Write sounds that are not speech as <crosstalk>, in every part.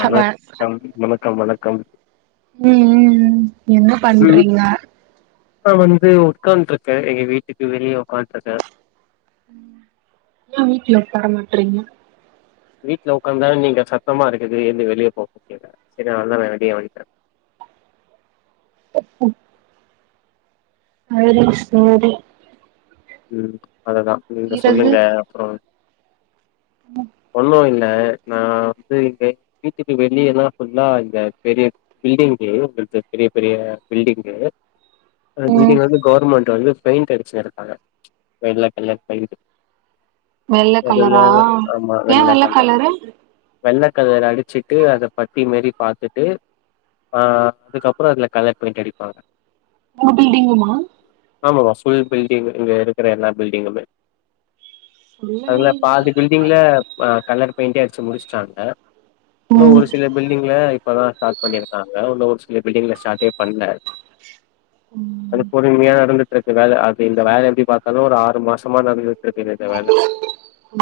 வணக்கம் வணக்கம் வணக்க கம் உம் உம் என்ன பண்றீங்க இது உட்காட் இருக்கே எங்க வீட்டுக்கு வெளிய உட்காட் இருக்கே ஏ வீட்ல ஒக்காரமாட்றீங்க வீட்ல ஒக்காந்தா நீங்க சத்தமா இருக்குது எந்து வெளியே போங்க அதனால நா வெளிய வன்டே உம் அது சரி உம் அததா நீங்க பிறகு சொல்லுங்க அப்றோ ஒன்னு இல்ல நா வந்து எங்க வீட்டுக்கு வெளியேனா ஃபுல்லா இந்த பெரிய பில்டிங்கு உங்களுக்கு பெரிய பெரிய பில்டிங்கு அந்த ம் பில்டிங் வந்த கவர்மெண்ட் வந்து பெயிண்ட்டு அடுச்சு இருக்காங்க வெள்ள கலர் பெயிண்ட்டு வெள்ள கலரா ஆமா ஏ வெள்ள கலர் கலரு வெள்ள கலர் அடுச்சுட்டு அத பட்டி மாரி பாத்துட்டு ஆ அதுக் அப்றோ அதுல கலர் பெயிண்ட்டு அடிப்பாங்க ஒங்க பில்டிங்குமா ஆமா ஃபுல் பில்டிங் இங்க இருக்குற எல்லா பில்டிங்குமே சொல்லவே அதுல இல்ல பாதி பில்டிங்ல ஆ கலர் பெயிண்ட்டே அடுச்சு முடிச்சு சண்ட இன்னு ம் ஒரு சில பில்டிங்ல இப்பதா ஸ்டாட் பண்ணிருக்காங்க இன்னு ஒரு சில செல பில்டிங்ல ஸ்டாட்டே பண்ல அது ம் பொறுமையா இருந்துட்டு எனக்கு வேல அப்டின் இந்த வேல எப்டி பாத்தாலு ஒரு ஆறு மாசமா நடக்கே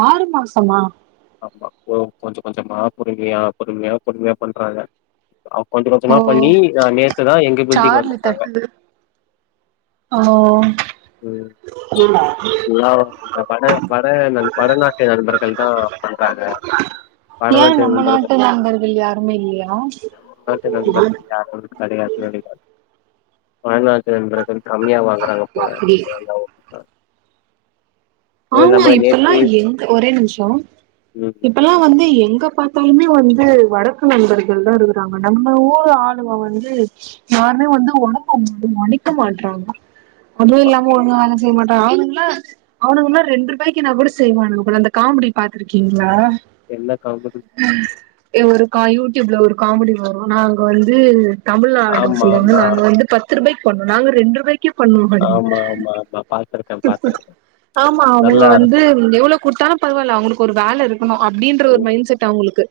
ஆறு மாசமா ஓ கொஞ்ச கொஞ்சமா பொறுமையா பொறுமையா பொறுமையா பண்றாங்க கொஞ்ச ஓ கொஞ்சமா பண்ணி நேத்துதா எங்க பில்டிங் வந்துருக்காங்க ஓஓ ம் இல்ல இந்த வட வட வடநாட்டு நண்பர்கள் தா பண்றாங்க ஏ வடநாட்டு நம்ம நண்பர்கள் நாட்டு நண்பர்கள் யாருமே இல்லையா வடமாத்த நண்பர்கள் யாரும் கா வடநாட்டு நண்பர்கள் கம்மியா வாங்குறாங்க போல புடி <unintelligible> அதெல்லா அதுவு ஆமா இல்லாம இப்பல்லா நேத்து எங்க ஒரே நிமிஷோ ம் இப்பலா வந்து எங்க பாத்தாலுமே வந்து வடக்கு நண்பர்கள் தா இருக்குறாங்க நம்மள ஊர் ஆளுவ வந்து யாருமே வந்து ஒடம்ப மடிக்க மாட்றாங்க அதுவு ஆமா இல்லாம ஒழுங்கா வேல செய்ய மாட் நானுங்கள அவனுக்குனா ரெண்டுரூபாய்கு நா கூட செய்வானுங்க போல அந்த காமெடி பாத்துருக்கீங்ளா என்ன காமடி ஏ ஒரு கா யு யூடியூப்ல ஒரு காமெடி வரு நா அங்க வந்து தமிழ் ஆளுங்க ஆமா சொல்லுவாங்கள ஆமா அங்க வந்து பத்து ரூபாய்க் பண்ணு நாங்க ரெண்டு ரூபாய்க் ஆமா ஆமா ஆமா பாத்துருக்கே பாத்துருக்கே ஆமா அவுங்க வந்து எவ்வள குடுத்தாலு பரவால்ல அவுங்களுக்கு ஒரு வேல இருக்கு ம்ம அப்டீன்ற ஒரு மைண் ம் செட் அவுங்களுக்கு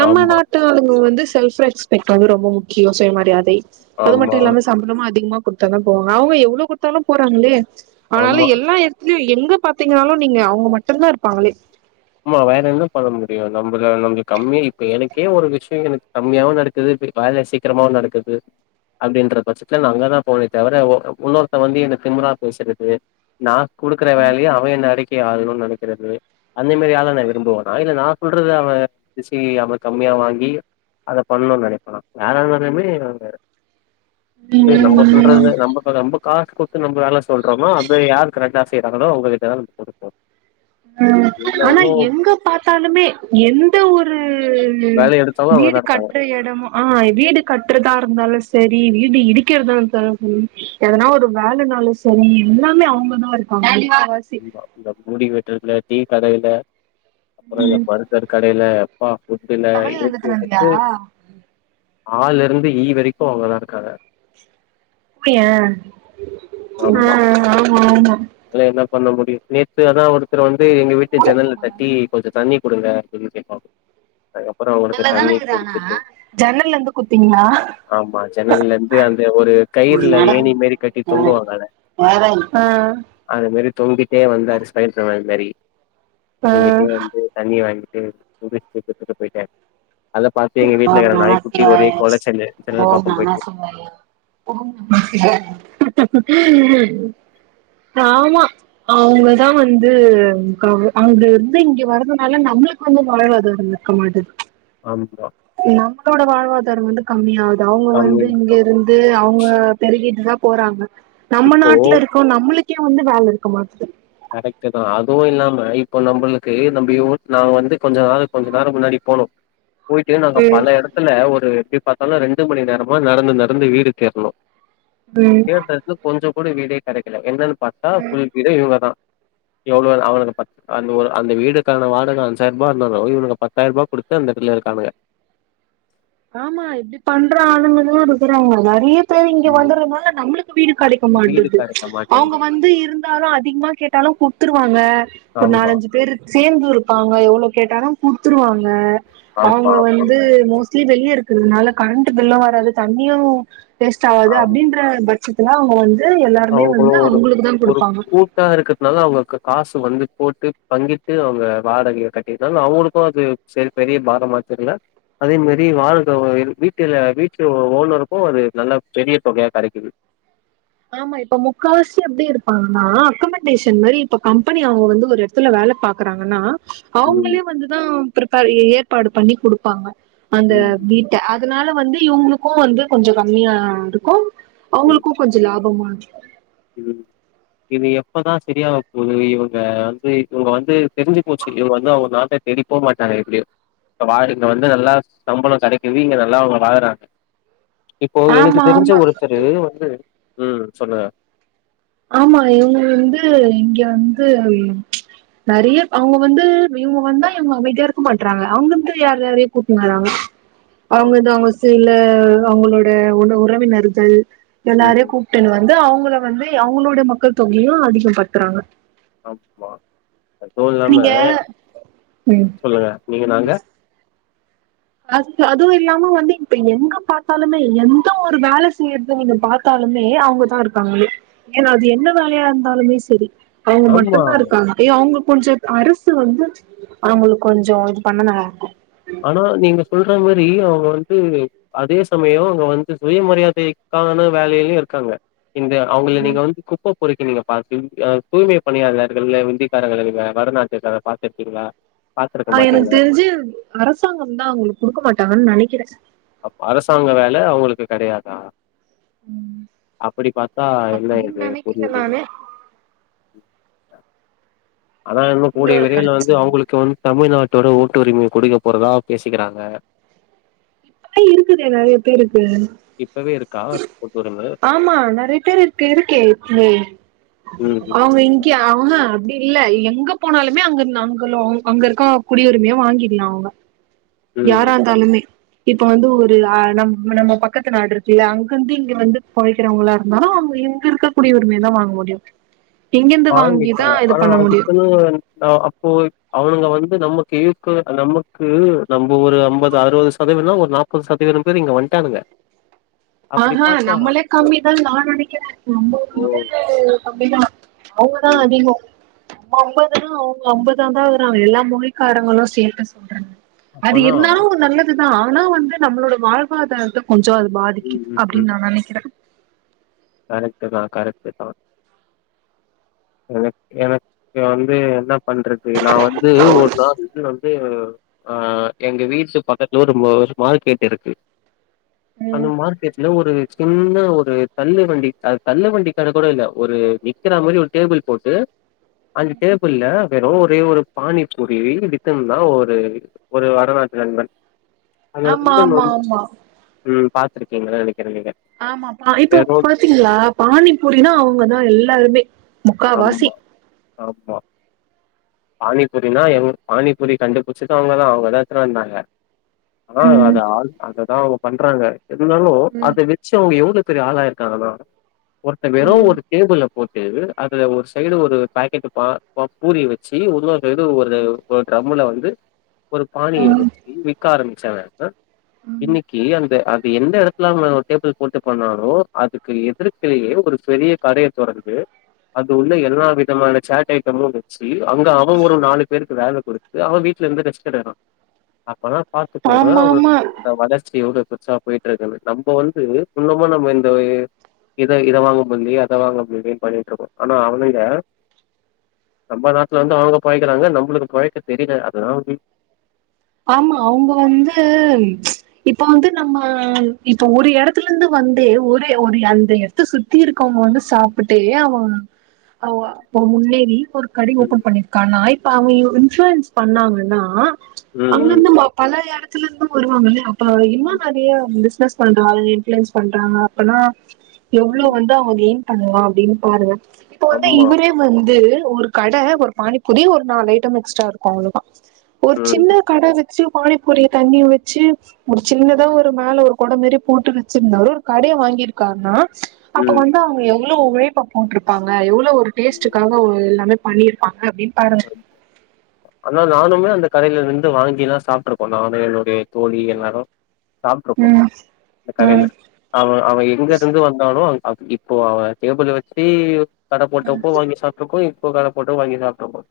நம்ம ஆமா நாட்டு ஆளுங்க வந்து செல்ப்ரெக்ஸ்பட் கௌரவம் முக்கிய சுயமரியாதை ஆமா அதுமட்டும் இல்லாம சம்பளமு அதிகமா குடுத்தா தா போவாங்க அவுங்க எவ்ளே குடுத்தாலு போறாங்களே ஆனாலு ஆமா எல்லா எடத்துலய ங்க பாத்திங்கனாலு நீங்க அவுங்க மட்டுந்தா இருபாங்களே ஆமா வேற என்னா பண்ண முடியு நம்மள நம்ம கம்மியா இப்ப எனக்கே ஒரு விஷயோ எனக்கு கம்மியாவு நடக்குது வேல சீக்கிரமாவு நடக்குது அப்டீன்ற பட்சத்துல நா அங்கதா போவே தவிர இன்னொருத்த வந்து என்ன திமுரா பேசுறது நா குடுக்குற வேலயே அவ என்ன அடைக் யாதுனு நெனக்குறது அந்த மேரி ஆள நா விரும்புவனா இல்ல நா சொல்றது அவ மெசி அவ கம்மியா வாங்கி அத பண்ணம்னு நினப்பனா யாரயிருந்தாலுமே இது ம் நம்ப ம் சொல்றதுல்ல நம்ப ப நம்ப காசு குடுத்து நம்ப வேல சொல்றோமா அந்த யாருகட காசு செய்றாங்களோ அவுங்ககிட்ட தா நம்ம குடுப்போ அ இதுல ஆனா வந்து எங்க பாத்தாலுமே எந்த ஒரு வேல எடுத்தவங்க வீடு அவங்கதா இருக்காங்க கட்ற எடமு ஆ வீடு கட்றதா இருந்தாலு சேரி வீடு இடிக்கிறதா இருந்தாலு சேரி எதனா ஒரு வேலனாலு சரி எல்லாமே அவுங்கதா இருக்காங்க முக்காவாசி ஆமா இந்த முடி வெட்றதுல டீ கடைல அப்றோ இந்த ம் பர்கர் கடைல அப்பா ஃபுட்டுல தமிழ் ஏ டூ எழுதுனதியா செட்டு ஆ லருந்து ஈ வரைக்கு அவுங்கதா இருக்காங்க அப்டியா ஆ ஆமா ஆமா இப்ப நம்முடைய பேச்சேதா ஒருத்தர் வ ந்து எங்க வீட்டு ஜன்னல்ல தட்டி கொஞ்ச தண்ணி குடுங்க குடுச்சுட்டு <unintelligible> அப்புறொ அவுங்களுக்கு நல்லாதான தண்ணி இக்குது ஆனா குடுத்துட்டு ஜன்னல்ல இருந்து குத்தீங்களா ஆமா ஜன்னல்லந்து அந்த ஒரு கயிறுல ஏணி மாரி கட்டி தொங்குவாங்கல்ல அது மாரி தொங்கிட்டே வந்தாரு ஸ்பைடர்மேன் மாரி தொங்கிட்டே வந்து தண்ணி வாங்கி ட்டு குடுச்ட்டு குத்துட்டு போய்ட்டாரு ஓம் நமச்சிவாய கொலச்சல்லு ஜன்னல் ஓம் பக்கோ போயிட்டு நமசிவாய ஓம் நமசிவாய ஆமா அவுங்கதா வந்து அங்கருந்து இங்க வர்றதுனால நம்மளுக்கு வந்து வாழ்வாதாரம் இருக்க மாட்டிது ஆமா ஆ நம்ளோட வாழ்வாதார வந்து கம்மியா கு அவுங்க வந்து கம்மியா இங்க போச்சு. இருந்து அவுங்க பெருகிட்டுதா போறாங்க நம்ம இப்போ நாட்ல இருக்கோ நம்மளுக் கே வந்து வேல இருக்க மாட்டிகிது கரெக்ட்டு தா அதுவு இல்லாம இப்போ நம்பளுக்கு நம்ப யோ நா வந்து கொஞ்ச ஆ கொஞ்ச நேரம் முன்னாடி போனோ போயிட்டு நாங்க ம் பல எடத்துல ஒரு எப்டி பாத்தாலு ரெண்டு மணி நேரமா நடந்து நடந்து வீடு தேட்னோ ம் கேட்ட‌ எடத்துல கொஞ்சொ கூட வீடே கெடைக்கல எங்களு பாத்தா ஃபுல் பீரே இவங்கதான் எவ்ளோ அவனுக்கு பத் அந்த ஒரு அந்த வீடுக்கான வாடக அஞ்சாயிரூபா இருந்தாலும் இவனுங்க பத்தாயிரூபா குடுத்து அந்த இடத்துல இருக்கானுங்க ஆமா இப்டி பண்ற ஆளுங்களூம் இருக்கறாங்க நறையா பேரு இங்க ம் வந்துறனால நம்மளுக்கு வீடு கடைக்க வீடு மாட்டிது கெடைக்க அவுங்க மாட்டேங்குது வந்து இருந்தாலும் அதிகமா கேட்டாலும் குடுத்துருவாங்க ஒரு ஆமா நாலஞ்சி பேரு சேந்தும் இருப்பாங்க எவ்ளோ கேட்டாலும் குடுத்துருவாங்க அவங்க ஆமா ஆமா வந்து மோஸ் சி இருக்கறதுனால கரண்ட்டு பில்லும் வராது தண்ணியும் டேஸ்ட்டு ஆவாது அப்டின்ற பஜ்ஜத் துல அவங்க வந் அவுங்களும் ஒரு ஒரு கூட்டா இருக்கறதுனால அவங்களுக்கு காசு து வந்து போட்டு பங்கிட்டு அவுங்க வாடகைய கட்டிட்டாலு அவங்களுக்கும் அது சரி பெரிய பாரமா தெர்ல அதே மாரி வாடக வ வீட்டுல வீட்டு ஓனருக்கும் அது நல்லா பெரிய தொகையா கடைக்குது ஆமா இப்ப முக்காவாசி எப்டி இருப்பாங்கன்னா அக்கமன்டேஷன் மாரி இப்ப கம்பெனி அவுங்க வந்து ஒரு எடத்துல வேல பாக்கறாங்கன்னா ம் அவுங்களே வந்துதா பிரப்பர் ஏ ஏற்பாடு பண்ணி குடுப்பாங்க அந்த ம் வீட்ட அ தனால வந்து இவுங்களுக்கும் வந்து கொஞ்சம் கம்மியா இருக்கும் ம் அவுங்களுக்கு கொஞ்ச லாபமா இரு ம் இது எப்பதான் செரியாக போது இவங்க வந்து இவங்க வந்து தெரிஞ்சி போச்சி இவங்க வந்து அவுங்க நாட்ட தேடிபோ மாட்டாங்க எப்டியு வா இங்க வந்து நல்லா சம்பளம் கெடைக்குது இங்க நல்லா அவுங்க வாழறாங்க இப்போ எனக்கு ஆமா தெரிஞ்ச ஆமா ஒருத்தரு வந்து ம் சொல்லுங்க ஆமா இவங்க வந்து இங்க வந்து நறையா அவுங்க வந்து இவுங்க வந்தா இவங்க அமைதியா இருக்க மாட்றாங்க அங்கிந்து யார் யாரையோ கூப்ட்னு வறாங்க ஆ அவுங்க தா அவுங்க செய்ல அவங்களோட உன உறவினர்கள் ம் எல்லாரையும் ம் கூப்ட்டுன்னு வந்து அவுங்க ள வந்து கி அவங்களோட மக்கள் தொகையும் அதிகம் படுத்துறாங்க ஆமா அதுவு இல்லாம நீங்க சொல்லுங்க நீங்க நாங்க அதுக்கு அதுவும் இல்லாம வந்து இப்ப எங்க பாத்தாலுமே எந்த ஒரு வேல செய்யறது நீங்க பாத்தாலுமே அவுங்கதான் இருப்பாங்களே ஏன்னா அது என்ன வேலையா இருந்தாலுமே செரி அவுங்க ஆமா மட்டும்தான் இருக்காங்க ஏ அவுங்க கொஞ்சம் அரசு வந்து அவங்களுக்கு கொஞ்சம் இது பண்ண நல்லா இருக்கும் ஆனா நீங்க சொல்ற மாரி அவங்க வந்து அதே சமயோ அவங்க வந்து சுயமரியாதைக்கான வேலைலயு இருக்காங்க இந்த அவங்கள நீங்க வந்து குப்பப் குரிக்க நீங்க பா தூய்மை பணியாதர்கள் விந்தக்காரர்கள்ங்க வடலாற்றக்கார பாத்துருக்கீங்களா பாத்துருக்க ஆ எனக்கு மாட்டீங்க தெரிஞ்சு அரசு அரசாங்கம் தா அவங்களுக்கு குடுக்க மாட்டாங்கன்னு நனைக்கிறே அப்ப அரசாங்க வேல அவங்களுக்கு கடையாதா ம் அப்டி பாத்தா என்ன அப்டின்னு இது நெனைக்கிறே புரியல நானு <unintelligible> அதா இன்னு கூடிய உங்களோட விரைவுல கருத்த வந்து சொல்லுங்க அவங்களுக்கு வந்து தமிழ்நாட் ட்டோட ஓட்டு உரிமை குடுக்க போறதா பேசிக்கிறாங்க ஆ இருக்குது நறையா பேரு இப்பவே இருக்கா கூட்டுவர ஆமா நறைய பேர் <inaudible> இருக்கே இத் ம் அவங்கங்கியா ஆஹா அப்டி இல்ல எங்க போனாலுமே அங்க அங்கு அங்க இருக்க குடியுரிமையா வாங்கிட்லா அவங்க ம் யாரா ம் இந்தாலுமே இப்ப வந்து ஒரு ஆ நம்ம பக்கத்து நாடு இருக்குல அங்கிருந்து இங்க வந்து பொழக்கிறவங்களா இருந்தாலு அவங்க எங்க இருக்க குடி உரிமை தா வாங்க முடியு இங்கிருந்து வாங்கி வாங்கிதா வக்கலா இது ஆனா பண்ண முடியு அதுக்குன்னு ந அப்போ அவனுங்க வந்து நமக்கு இக்வல் நமக்கு நம்ம ஒரு ஐம்பது அறுவது சதவீதம்பேர் ஒரு நாற்பது சதவீதம் பேர் இங்க வந்ட்டானுங்க அப்படி ஆஹா பாத்தா நம்மளே கம்மிதா நா நனைக்கிறே நம்ம ஓ! வந்து கம்மிதா அவங்கதா ம். அதிகோ <inaudible> அவங்க <inaudible> தா வருறாங்க எல்லா மொழிக்காரங்களு சேட்டு சொல்றாங்க அது அப்பனா இருந்தாலு ஒரு நல்லது ஆனா வந்து நம்மளோட வாழ்வாதாரத்த கொஞ்ஜோ அது பாதி ம், அப்டின்னு நா நனைக்கிற கரெக்ட் தா கரெக்ட் தா எனக்எனக்கு வந்து என்ன பண்றது நா வந்து ஒரு நாள் வந்து அ எங்க வீட்டு பக்கத்துல ஒர ஒரு மார் கேட்டு இருக்கு அந்த மார்க்கெட்ல ஒரு சின்ன ன்னஒரு தள்ளு வண்டி அது தள்ளு வண்டி கட கூட இல்ல ஒரு நிற்கிற மாரி ஒரு டேபிள் போட்டு அந்த டேபிள்ல வெறும் ஒரே ஒரு பானி பூரி வித்துன்னுந்தா ஒரு ஒரு வடநாட்டு நண்பன் ஆமா மா மா பாத்துருகீங்க நினக்கிறே நீங்க ஆமா இப்ப வெறு பாத்தீங்ளா பானிபூரினா அவுங்கதான் எல்லாருமே முக்காவாசி ஆம்மா பானிபூரினா எங்க பானிபூரி கண்டுபுடிச்சது அவுங்கதான் அவுங்கதான் எடுத்துன் வந்தாங்க ஆ ம் அது ஆள் அதான் பண்றாங்க இருந்தாலும் ம் அத வச்சு அவுங்க எவ்ளோ பெரிய ஆளாயிருக்காங்க ஒருத்தே வெறும் ம் ஒரு டேபிள் போட் தெரில அதுல ஒரு சைய்டு ஒரு பாக்கெட் பா பூரி வச்சு இன்னொரு இது ஒரு ஒரு ட்ரம்ல வந்து ஒரு பாணிய ம் வச்சு விக்க ஆரம்பிச்சாங்க ம். இன்னைக்கு அந்த அ எந்த எடத்துல அவுங்க டேபிள் போட்டு பண்ணாலோ அதுக்கு எதிர்கலயே ஒரு பெரிய கடயை தொறந்து அது உள்ள எல்லா விதமான சேட் அயிட்டமும் வச்சு அங்க அவன் ஒரு நாலு பேருக்கு வேல குடுத்து அவன் வீட்லருந்து ரெஸ்ட் எடுக்குறான் அப்ப பாத்துக்கோங்க ஆமா ஆமா அவுங்கவுளோட வளர்ச் எவ்ளோ ரிச்சா போயிட்டு இருக்கு நம்ம வந்து இன்னுமும் நம்ம இந்த இத வாங்க முல்லயே அத வாங்க முல்லயேனு பண்ணி இருக்கும் ஆனா அவனுங்க நம்ப நாட்டுல வந்து அவுங்க பொழக்கிறாங்க நம்மளுக்கு பொழக்க தெரியல அதுதா விதி ஆமா அவுங்க வந்து இப்ப வந்து நம்ம இப்ப ஒரு எடத்துல இருந்து வந்து ஒரு ஒரு அந்த எடத்த சுத்தி இருக்கவங்க வந்து சாப்டே அவங்க முன்னேறி ஒரு கடை ம் ஓபன் பண்ணிருக்கான் இப்ப அவன் எவனோ இன்சூரன்ஸ் பண்ணாங்கன்னா ம் அங்கருந்த நம்ப ம் பல எடத் துல இருந்து வருவாங்கல ஆ இன்னு நெறையா பிஸ் பிஸ்னஸ் பண்றங்க இன்ஃப்ளூயன்ஸ் பண்றாங்க அப்பனா எவ்ளோ ம். வந்து அவுங்க கெயின் பண்ணலாம் அப்டின் பாருங்க இப்ப ஆமா. ம். வந்து ஆமா. இவரே வந்து ஒரு கடை ஒரு பானி பூரி ஒரு நாலு ஐட்டம் எக்ஸ்ட்ரா இருக்கும் அவ்ளோ தா ஒரு ம். சின்ன வச்சு பானிப்பூரிய தண்ணிய வச்சு ஒரு சின்னதா ஒரு மேல ஒரு குடை மாரி போட்டு வச்சிருந்தாரு ஒரு கடையை வாங்கியிருக்காருனா அப்ப ம். வந்து அவங்க எவ் ளோ உழைப்பை போட்டு இருப்பாங்க ஒரு ம். டேஸ்டுக்காக எல்லமே பண்ணியிருக்கா ஆனா நானுமே அந்த கடையில இருந்து வாங்கி தா சாப்பிட்டுருக்கோம் நானும் என்னுடைய தோழி எல்லாரும் சாப்பிடுருக்கோம் ம் கடையில ம் அவன் அவன் எங்க இருந்து வந்தாலே அட இப்போ அவன் டேபிள் வச்சு கடை போட்டப்போ வாங்கி சாப்ட்டுகோம் <unintelligible> வாங்கி சாப்பிட்டு போம்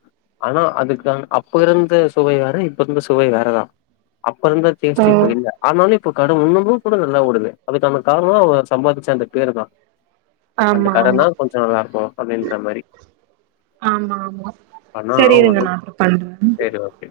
ஆனா அதுக்குஅப்ப இருந்த சுவை வேற இப்ப இருந்து சுவை வேறதான் அப்ப இருந்த ஓ டேஸ்ட் இப்ப இல்ல ஆனாலும் இப்ப கடை இன்னமும் கூட நல்லா ஓடுது அதுக்கான காரணம் அவ சம்பாதிச்ச அந்த பேரு தா அந்த ஆமா ஆமா கடைனா கொஞ்சம் நல்லாருக்கும் அப்டின்ற மாரி ஆனா செரி இருங்க ஒன்னு நா பண்றேன் சரி ஓகே